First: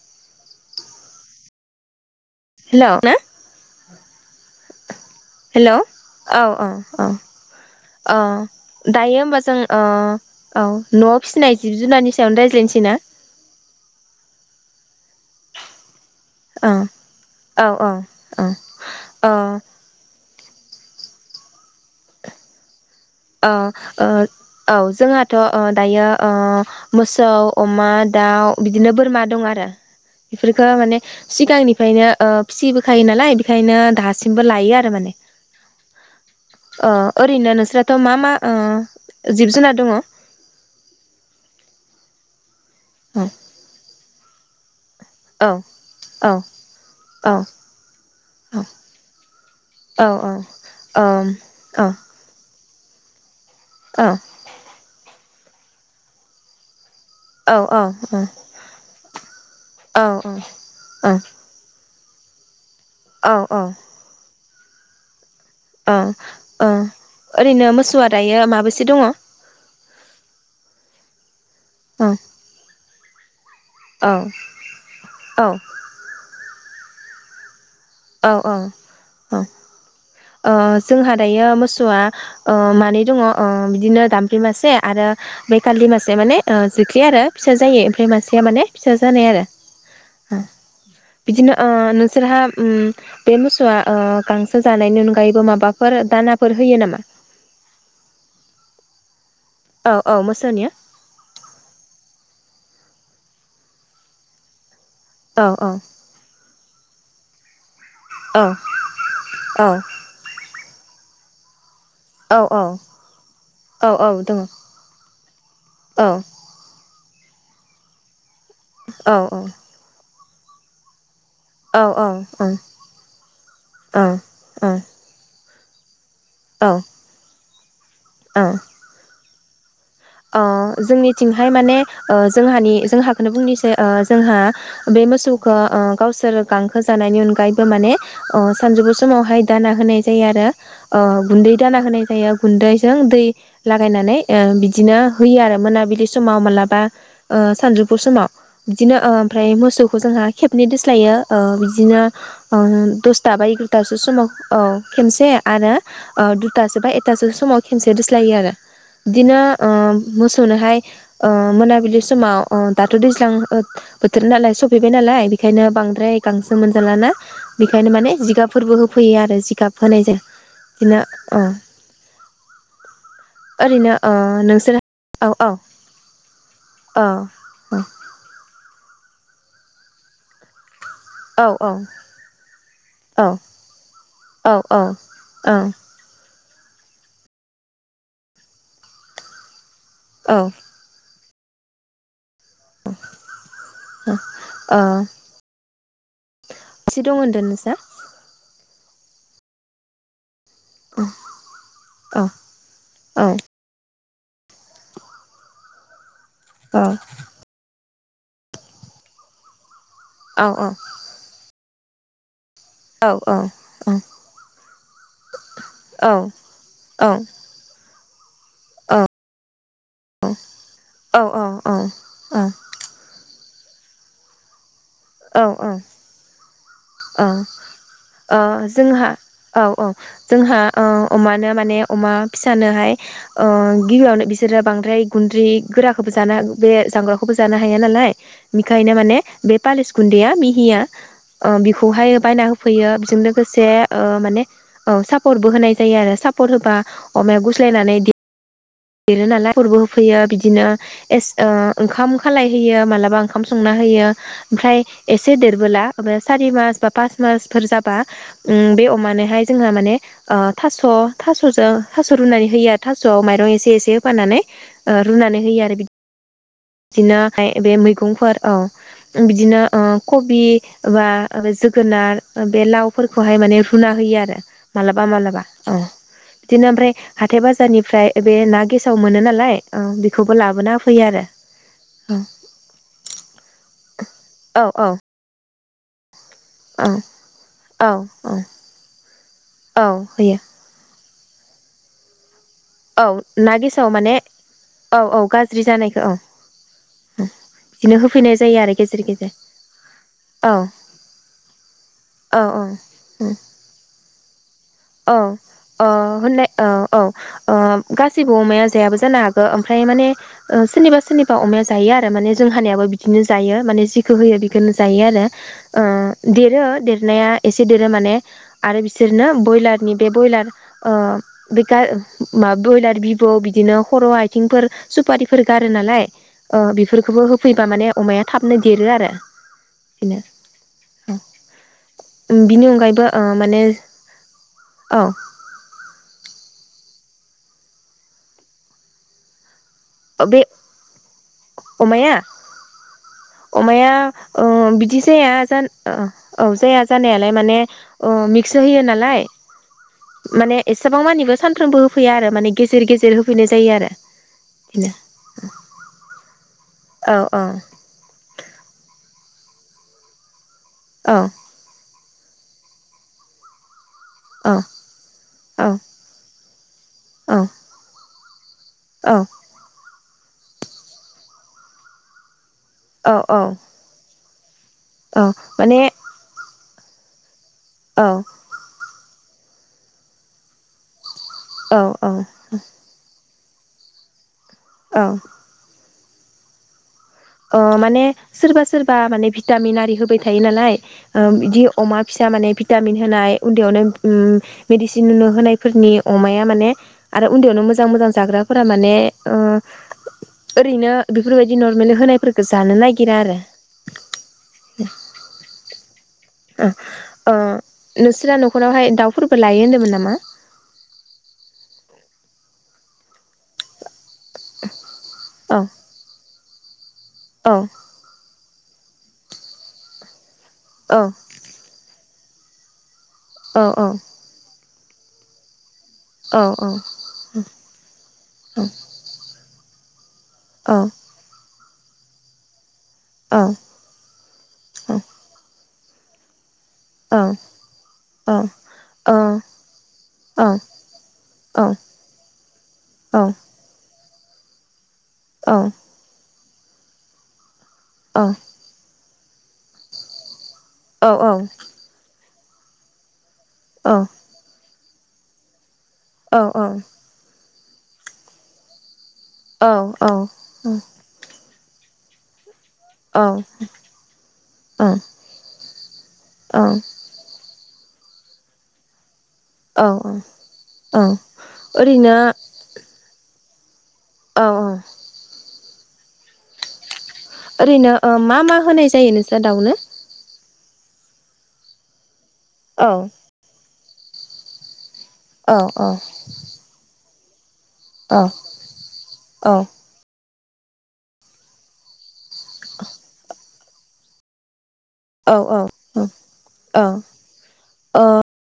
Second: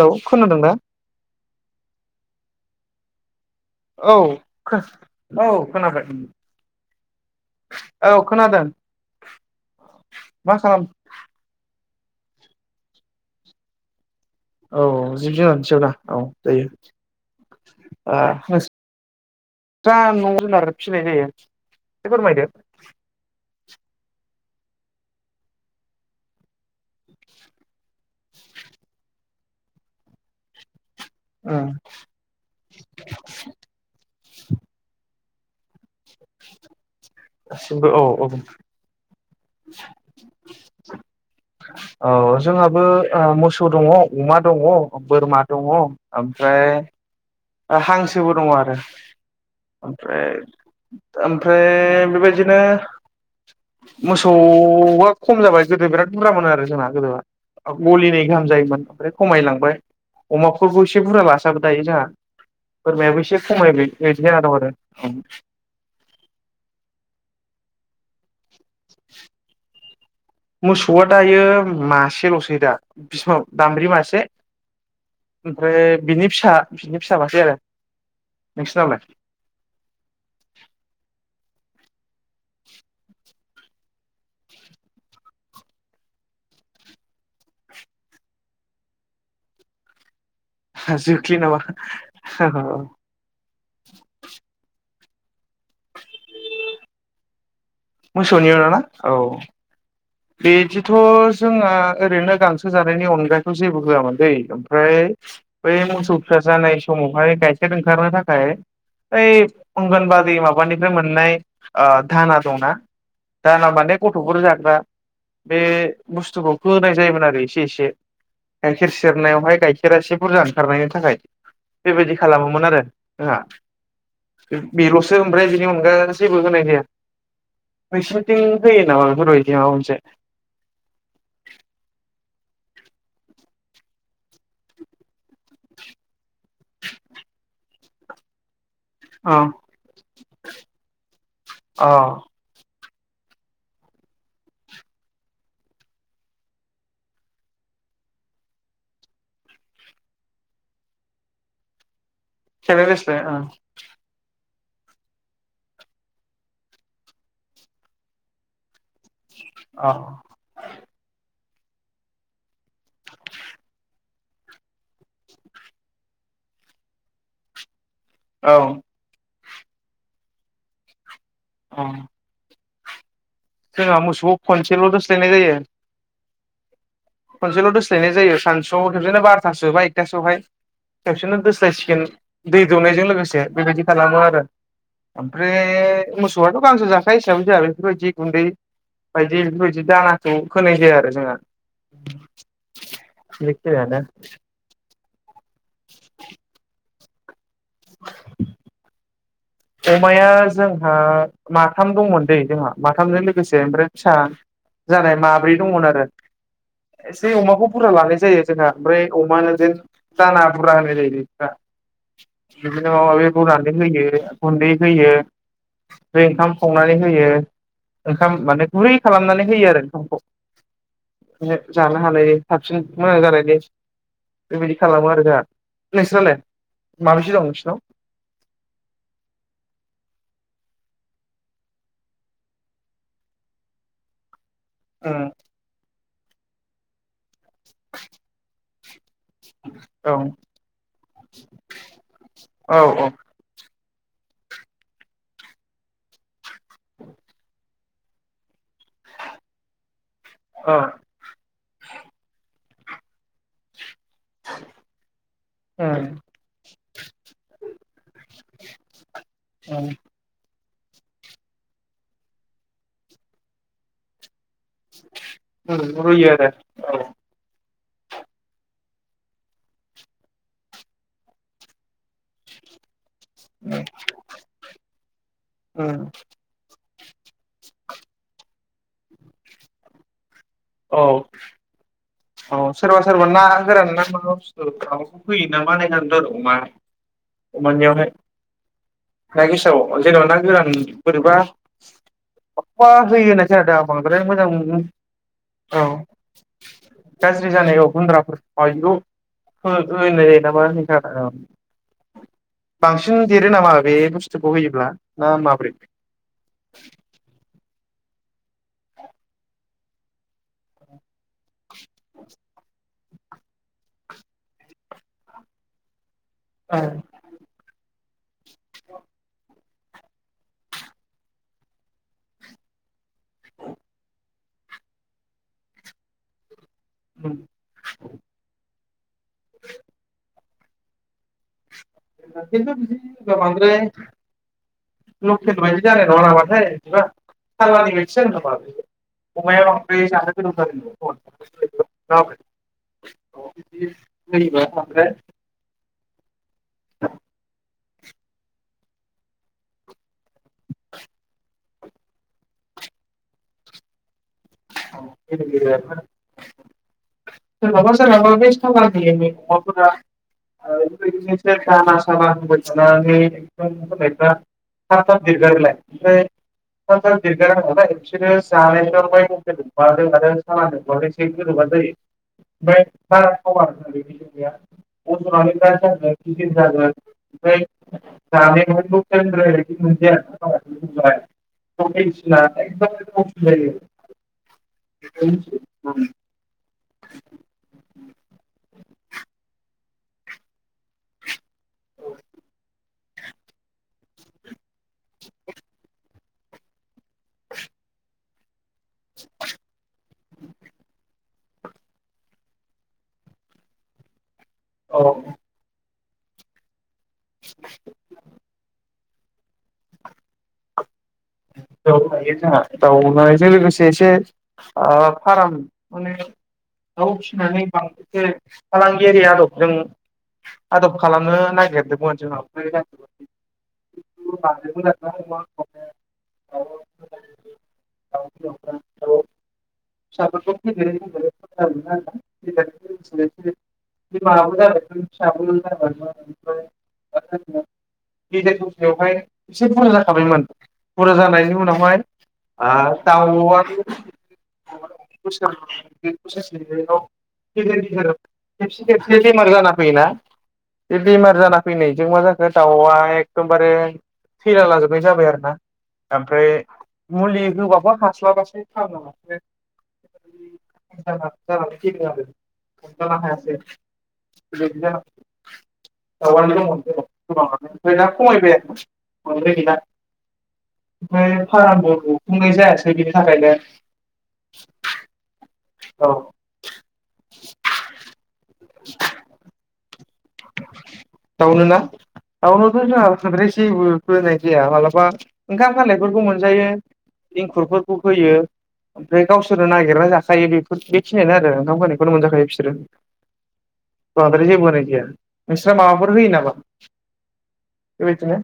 Hello खोनदोंना? [unintelligible] औ औ hello खोनाबाय औ ओं औ औ दायो होनबा जों औ मा औ खालाम न'आव फिसिनाय जिब जुनारनि फिसायावनो रायज्लायनोसै ना? औ जिब जुनारसायाव दा ओं औ ओं औ ओ नोंस्रा औ न'आव जुनार फिसिनाय जायो एसे फोरमायदो औ ओ औ जोंहाथ' अ दायो ओ मोसौ अमा दाउ बिदिनो बोरमा दं आरो बेफोरखो माने उम सिगांनिफायनो ओ फिसिबोखायो नालाय बेखायनो दासिमबो लायो आरो माने अ ओरिनो नोंस्रा दासिमबो थ' औ मा मा औ ओ जिब जुनार दङ? औ जोंहाबो ओ औ मोसौ दङ अमा दङ बोरमा औ दङ औ औ ओमफ्राय ओ हांसोबो दङ आरो औ औ ओमफ्राय औ औ ओमफ्राय बेबायदिनो औ मोसौ आ खम जाबाय गोदो बिराद बुरजा मोन आरो जोंहा गोदो गलिनै गाहाम जायोमोन ओमफ्राय खमायलांबाय अमाखौ एसे बुरजा लासाबो दायो जोंहा। बोरमायाबो औ एसे खमाय बिदि जाना दं आरो [unintelligible] अ ओं मोसौआ दायो औ मासेलसै दा बिसिबां दामब्रि औ मासे औ ओमफ्राय बिनि फिसा बिनि फिसा मासे आरो औ औ नोंसिनावलाय औ ओ जोंहा दायो मोसौ सौवा ओ मानै दङ ओ बिदिनो दामब्रि मासे आरो बेै खालि मासेया माने जोख्लि आरो फिसा जायि ओमफ्राय मासेया माने फिसा जानाय आरो जोख्लि बिदिनो नामा ओ नोंसोरहा ओम बे मोसौआ ओ गांसो जानायनि न आयबो माबाफोर दानाफोर होयो नामा मोसौनि उनावना औ औ औ मोसौनिया बिदिथ जोंना ओरैनो गां सो जानायनि अनगायै जेबो होआमोन दै ओमफ्राय औ औ बेै मोसौ फिसा जानाय समावहाय से ओंखारनो औ थाखाय बै औ अंगनबादि माबानिफ्राय मोननाय ओ धाना औ दंना दाना औ माने औ दङ गथफोर जाग्रा बे औ बुस्थुकौथ होनाय जायोमोन आरो एसे एसे गाइखेर औ सेरनायावहाय गाइखेरा एहे बुरजा ओंखारनायनि थाखाय औ बेबायदि औ खालामोमोन आरो जोंहा औ बेलसो ओमफ्राय [unintelligible] जेबो होनाय औ जाया औ नोंसोरनिथिं होयो नामा बेफोरबायदि [unintelligible] ओ जोंनिथिंहाय माने जोंहानि जोंहाखौनो बुंनोसै जोंहा बे मोसौखो गावसोर गांखो जानायनि अनगायैबो माने सानजौफु अ समावहाय दाना होनाय जायो आरो ओ गुन्दै दाना होनाय जायो गुन्दै जों दै लागायनानै ओ बि दिनो होयो आरो मोनाबिलि समाव मालाबा ओ सानजुफु समाव बिदिनो ओमफ्राय मोसौखौ जोंहा खेबनै दोस्लायो बिदिनो ओ खेबनै दोस्लाय दसता बा अ एगारतासो समाव औ खनसे आरो ओ दुथासो बा एथासो समाव खेबसे दोस्लायो आरो। ओ मोसौनोहाय ओ मोनाबिलि समाव ओ दाथ' दैज्लां बोथोर नालाय सफैबाय नालाय बेखायनो बांद्राय गांसो मोनजालाना बे बेखायनो माने औ जिगाफोरबो होफैयो आरो। जिगाब होनायजों बिदिनो अह [inaudible] ओरैनो जोंहा मोसौखौ ओ खनसेल' दोस्लायनाय औ जायो। औ खनसेल दोस्लायनाय जायो सानसुआव बिदिनो बारथासो बा एकथासोआवहाय खबसेननो औ दोस्लायसिगोन दै दौनायजों औ लोगोसे बेबायदि खालामो आरो ओमफ्राय मो गांसो जाखायो हिसाबै जोंहा बेफोर बाइदि गुन्दै बाइदि बेफोरबायदि बि दानाखौ औ होनाय जाया आरो जोंहा। [unintelligible] [unintelligible] मा बेसे दं होन्दों नोंसा? अमाया जोंहा औ माथाम औ दंमोन दै जोंहा माथामजों औ लोगोसे ओमफ्राय फिसा जानाय माब्रै दङमोन आरो औ एसे अमाखौ बुरजा लालै जायो जोंहा ओमफ्राय अमाजों दाना औ बुरजा औ होनाय जायो [unintelligible] बिदिनो औ माबा माबि औ रुनानै होयो गुन्दै होयो ओमफाय ओंखाम संनानै होयो ओंखाम माने गुरै खालामनानै होयो आरो ओंखामखौ जानो हानाय साबसिन मोजां जानायनि बेबाइदि खालामो आरो जोंहा नोंसोरलाय अ अ जोंहा औ औ जोंहा ओ अमानो माने अमा फिसानोहाय ओ गिबियावनो बि बिसोर बांद्राय उम गुन्द्रि गोरा [unintelligible] बे जाग्राखौ जानो हाया नालाय बेनिखायनो माने बे पालिस औ गुन्दैया मिहिया बेखौहाय बायना होफैयो औ बेजों लोगोसे ओ माने औ सापर बो होनाय जायो आरो सापर होबा अमाया गुस्लायनानै देरो नालाय खरबो होफैयो बिदिनो औ ए ओंखाम खालाय होयो मालाबा ओंखाम संना होयो ओमफ्राय एसे देरबोला ओमफ्राय उम सारि मास बा पास मासफोर जाबा बे अमानोहाय जोंहा माने ओ थास' थास'जों थास' रुनानै होयो थास'आव माइरं एसे एसे होफाननानै ओ रुनानै होयो आरो उम रुयो आरो बिदिनो [unintelligible] बे मै मैगंफोर औ बिदिनो ओ कबि बा जोगोनार बे लाव फोरखौहाय माने औ रुना होयो आरो मालाबा मालाबा औ उम बिदिनो ओमफ्राय हाथाइ बाजारनिफ्राय बे ना गेसाव मोनो नालाय ओ बेखौ खौ लाबोना हो फैयो आरो। अ सोरबा सोरबा ना गोरान ना माबा औ बुसथु माबाखौ होयो नामा होनना खोनादोंथ' आरो अमा औ औ अमानियावहाय औ ना औ गेसाव जेनेबा ना होयो गोरान बोरैबा अबा औ होयो होननाय ना खोनादों आ गेसाव माने बांद्राय मोजां औ औ गाज्रि जानायखौ औ [unintelligible] औ। गाज्रि जानाय औ बिदिनो होफैनाय गुन्द्राफोर जायो ओ आरो इदिखौ गेजेर गेजेर हो-होनाय जायो औ नामा नोंथां? औ औ बांसिन देरो नामा बे बुस औ ओ होननाय औ औ ओ गासिबो अमाया जायाबो जानो हागौ ओमफ्राय माने ओ सोरनिबा सोरनिबा बा अमाया जायो आरो माने जोंहानियाबो बिदिनो जायो माने जिखौ होयो बेखौनो जायो आरो ओ देरो देरनाया एसे देरो माने आरो बिसोरनो बयलारनि बे बयलार ओ बे गा बयलार बिब बु बिदिनो खर' आइ आथिंफोर सुपारिफोर गारो नालाय ओ बेफोरखौबो होफैबा माने अमाया थाबनो देरो आरो बिदिनो औ बिनि अनगायैबो ओ माने औ लकेट बायदि जानाय नङा नामाथाय, बिदिबा सालानि बायदि जागोन नामा बे अमाया, जानो बे गोनां जानाय अमाया नङा खोमा अमाया ओ होयोबा बिदि ओमफ्राय जाया ओ औ जाया जानायालाय माने, अ मिक्स होयो नालाय, माने एसेबां मानिबो सानफ्रोमबो, होफैया आरो माने गेजेर गेजेर होफैनाय जायो आरो बिदिनो [unintelligible] औ औ सोरनाबा सोरनाबा बै सालानि [unintelligible] [unintelligible] औ हाबा होबाय थानानै एकदम [unintelligible] [unintelligible] जेन'बा औ औ दै, ओमफ्राय औ बारा औ थावा आरोना बेजों औ गैया माने [unintelligible] बिदि जागोन, औ ओमफ्राय जानायाथ' [unintelligible] औ [unintelligible] जायो औ [unintelligible] [unintelligible] ओ माने सोरबा सोरबा माने भिटामिन आरि होबाय थायो नालाय बिदि अमा फिसा माने भिटामिन होनाय उन्दैयावनो उम, मेडिसिन नुनो होनायफोरनि अमाया माने, आरो उन्दैयावनो मोजां मोजां जाग्रा फोरा माने ओ ओरैनो। बेफोरबायदि नर्मेल होनाय। फोरखो जानो नागिरा आरो। औ। [inaudible] ओ नोंसोरा न'खरावहाय दाउ। फोरबो लायो होन्दोंमोन नामा। दउ लायो जोंहा दाउ लानायजों लोगोसे एसे आ फाराम औ माने दाउ औ फिसिनानै बांबोखो फालांगियारि आदब जों। औ आदब खालामनो नागिरदोंमोन। [unintelligible] औ औ। [unintelligible] औ औ औ। फिसाफोरखौ फेदेर [unintelligible] [unintelligible] [unintelligible] माबाबो जाबाय फिसाबो। [unintelligible] ओमफ्राय। [unintelligible] गेदेर दसेयावहाय एसे बुरजा जाखाबायमोन। बुरजा जानायनि उनावहाय ओ दाउआ [inaudible] [unintelligible] [unintelligible] [unintelligible] औ बे बेमार जाना फैयोना। बे बेमार जाना फैनायजों मा जा [unintelligible] दमबारे थैलाला बाय जाबाय आरो ना। ओमफ्राय मुलि। गोबाबो हास्लाबासो थार नामा। औ औ [unintelligible] [unintelligible] औ। बेराद खमायबाय आरो। मोनब्रै गैला औ औ। ओमफ्राय फारामखौ फुंनाय जायासै। बिदिनि थाखायनो औ औ। औ। ओरैनो ओ मा मा? होनाय जायो नोंस्रा दाउनो? दावनो ना? दाउनोथ' औ जोंहा [unintelligible] बोनाय जाया माला बा ओंखाम औ खालायफोरखौ मोनजायो। [unintelligible] खुरफोरखौ औ होयो ओमफ्राय औ गावसोरनो नागिरना जा खायो बेफोर बेखिनियानो आरो ओंखाम खालायफोर मोनजाखायो बिसोरो बांद्राय जेबो होनाय जाया। औ औ नोंस्रा औ माबाफोर होयो नामा औ बेबायदिनो?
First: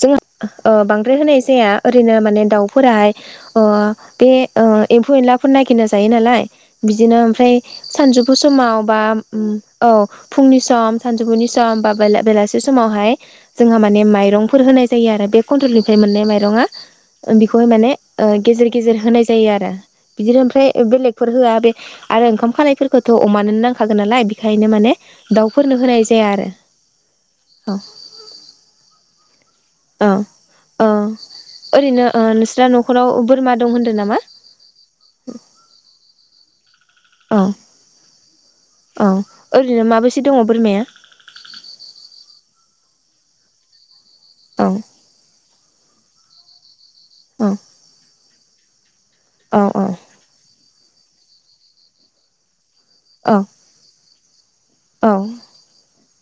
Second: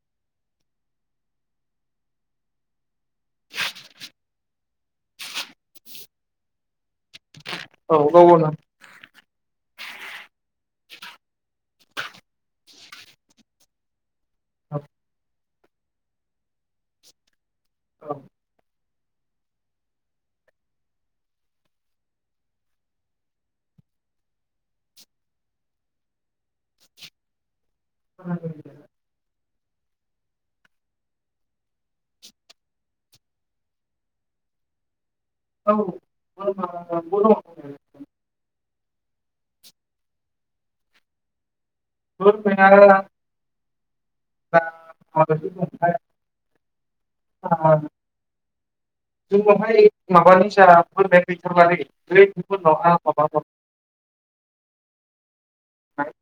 जोंहा ओ बांद्राय होनाय जाया ओरैनो माने दाउफोराहाय ओ बे ओ एम्फौ एनलाफोर नागिरना जायो नालाय बिदिनो ओमफाय औ गाव सानजौफु गावनो समाव बा उम औ फुंनि सम सानजौफुनि सम बा बेला-बेलासे समावहाय जोंहा माने माइ रंफोर होनाय जायो आरो। बे कनत्रेलनिफ्राय मोननाय माइरंआ बि खौहाय माने ओ गेजेर गेजेर होनाय जायो आरो। बिदिनो ओमफ्राय बेलेगफोर होआ बे आरो ओंखाम खानायफोरखौथ' अमानोनो नांखागोन नालाय बिखायनो माने दाउफोरनो होनाय जाया आरो औ। [unintelligible] औ औ ओरैनो ओ नोंस्रा न'खराव बोरमा दं होनदो नामा? औ [inaudible] औ [unintelligible] औ ओरैनो माबेसे दङ' बोरमाया? बोरमाया औ [unintelligible] अ औ औ जोंनावहाय माबानि जा बोरमाया गैथारला [unintelligible] [unintelligible] औ। [unintelligible]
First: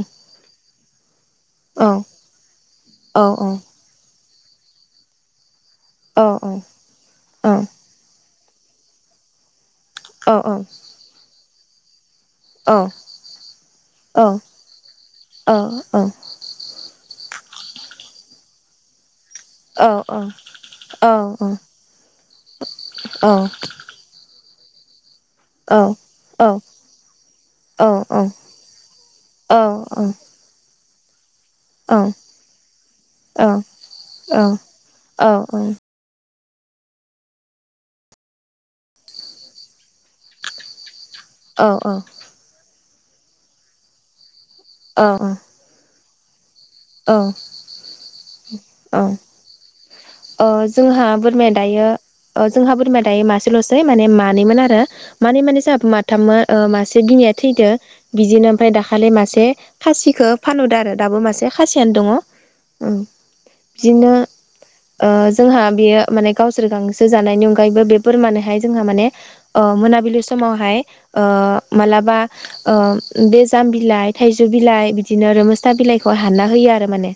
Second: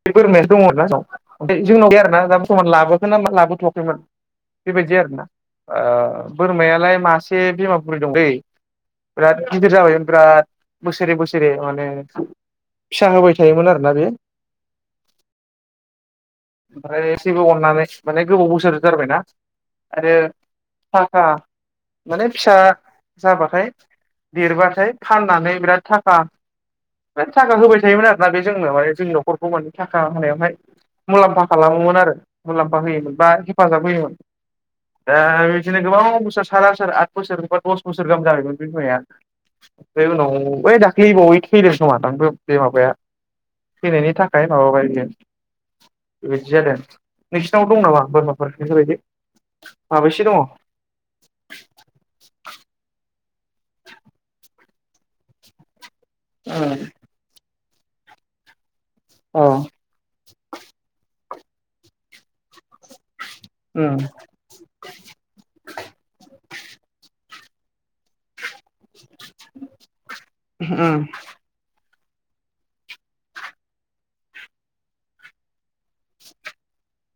औ बे बोरमाया दङ आरो ना जोंनाव औ औ गैया आरोना दा [unintelligible] लाबोखो ना लाबोथ'वाखैमोन। बेबायदि आरोना। ओ बोरमायालाय मासे बिमा बुरि दंदै। बेराद गि दिर जाबायमोन बिराद बोसोरे बोसोरे नो। फिसा होबाय थायोमोन आरोना बे अह अह अह। ओमफ्राय [unintelligible] बौ अरनानै माने गोबाव बोसोर गारबायना आरो थाखा माने फिसा जाबाथाय देरबाथाय फाननानै बिराद थाखा बिराद थाखा होबाय थायोमोन आरोना बे जोंनो माने जोंनि न'खरखौ माने थाखा होनायावहाय मुलामफा खालामोमोन आरो मुलाम्फा होयोमोन बा हेफाजाब होयोमोन दा बिदिनो गोबां बोसोर साथ आसार आथ बोसोरबा दस बोसोर गाहाम जाबायमोन बे बिमाया ओफ्राय उनाव बै दा ख्लैबावै थैदों खोमादां बे माबाया। थैनायनि था थाय माबाबाय बियो। [unintelligible] औ नोंसिनाव दं नामा बोरमाफोर बेफोरबायदि औ। माबैसे दङ अह जोंहा बोरमाया दायो ओ जोंहा बोरमाया दायो मा सेल'सै माने मानैमोन आरो मानै माने जाहाबो मा थामो मासे बिनाया थैदो। बिदिनो ओमफाय दा खालि मासे अ खासिखो फानहदो आरो दाबो मासे खासियानो दङ उम। उम बिदिनो ओ जोंहा बेयो माने गावसोर गांसो जानायनि उनगा गायैबो बे बोरमानोहाय जोंहा माने ओ मोनाबिलि समावहाय उम ओ मालाब बा ओ बे जाम बिलाइ थाइजौ बिलाइ बिदिनो रोमिसटा बिलाइखौ हा हानना होयो आरो माने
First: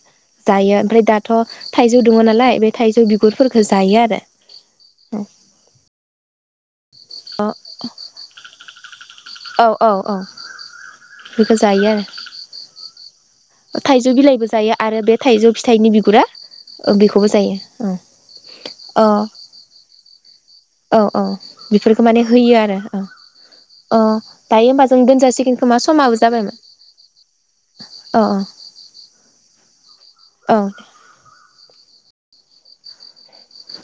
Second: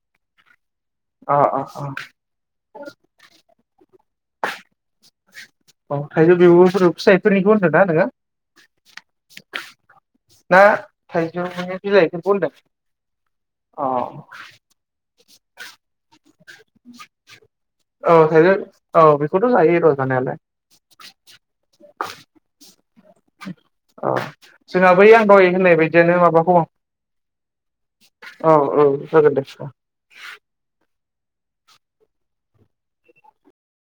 जायो। ओमफ्राय दाथ' अ अ थाइजौ दङ नालाय बे थाइजौ बिगुरफोर [inaudible] [inaudible] औ। औ औ ना बेखो थाइजौनि जायो बिलाइफोरखौ होनदों आरो अ थाइजौ बिलाइ औ थाइजौ औ बेखौथ' जायो र' जानायालाय अ दायो उमबा जोंहा जों बै आं दहाय होननाय बायदियनो समाबो माबा जाबायमोन हौवा औ औ जागोनदे। औ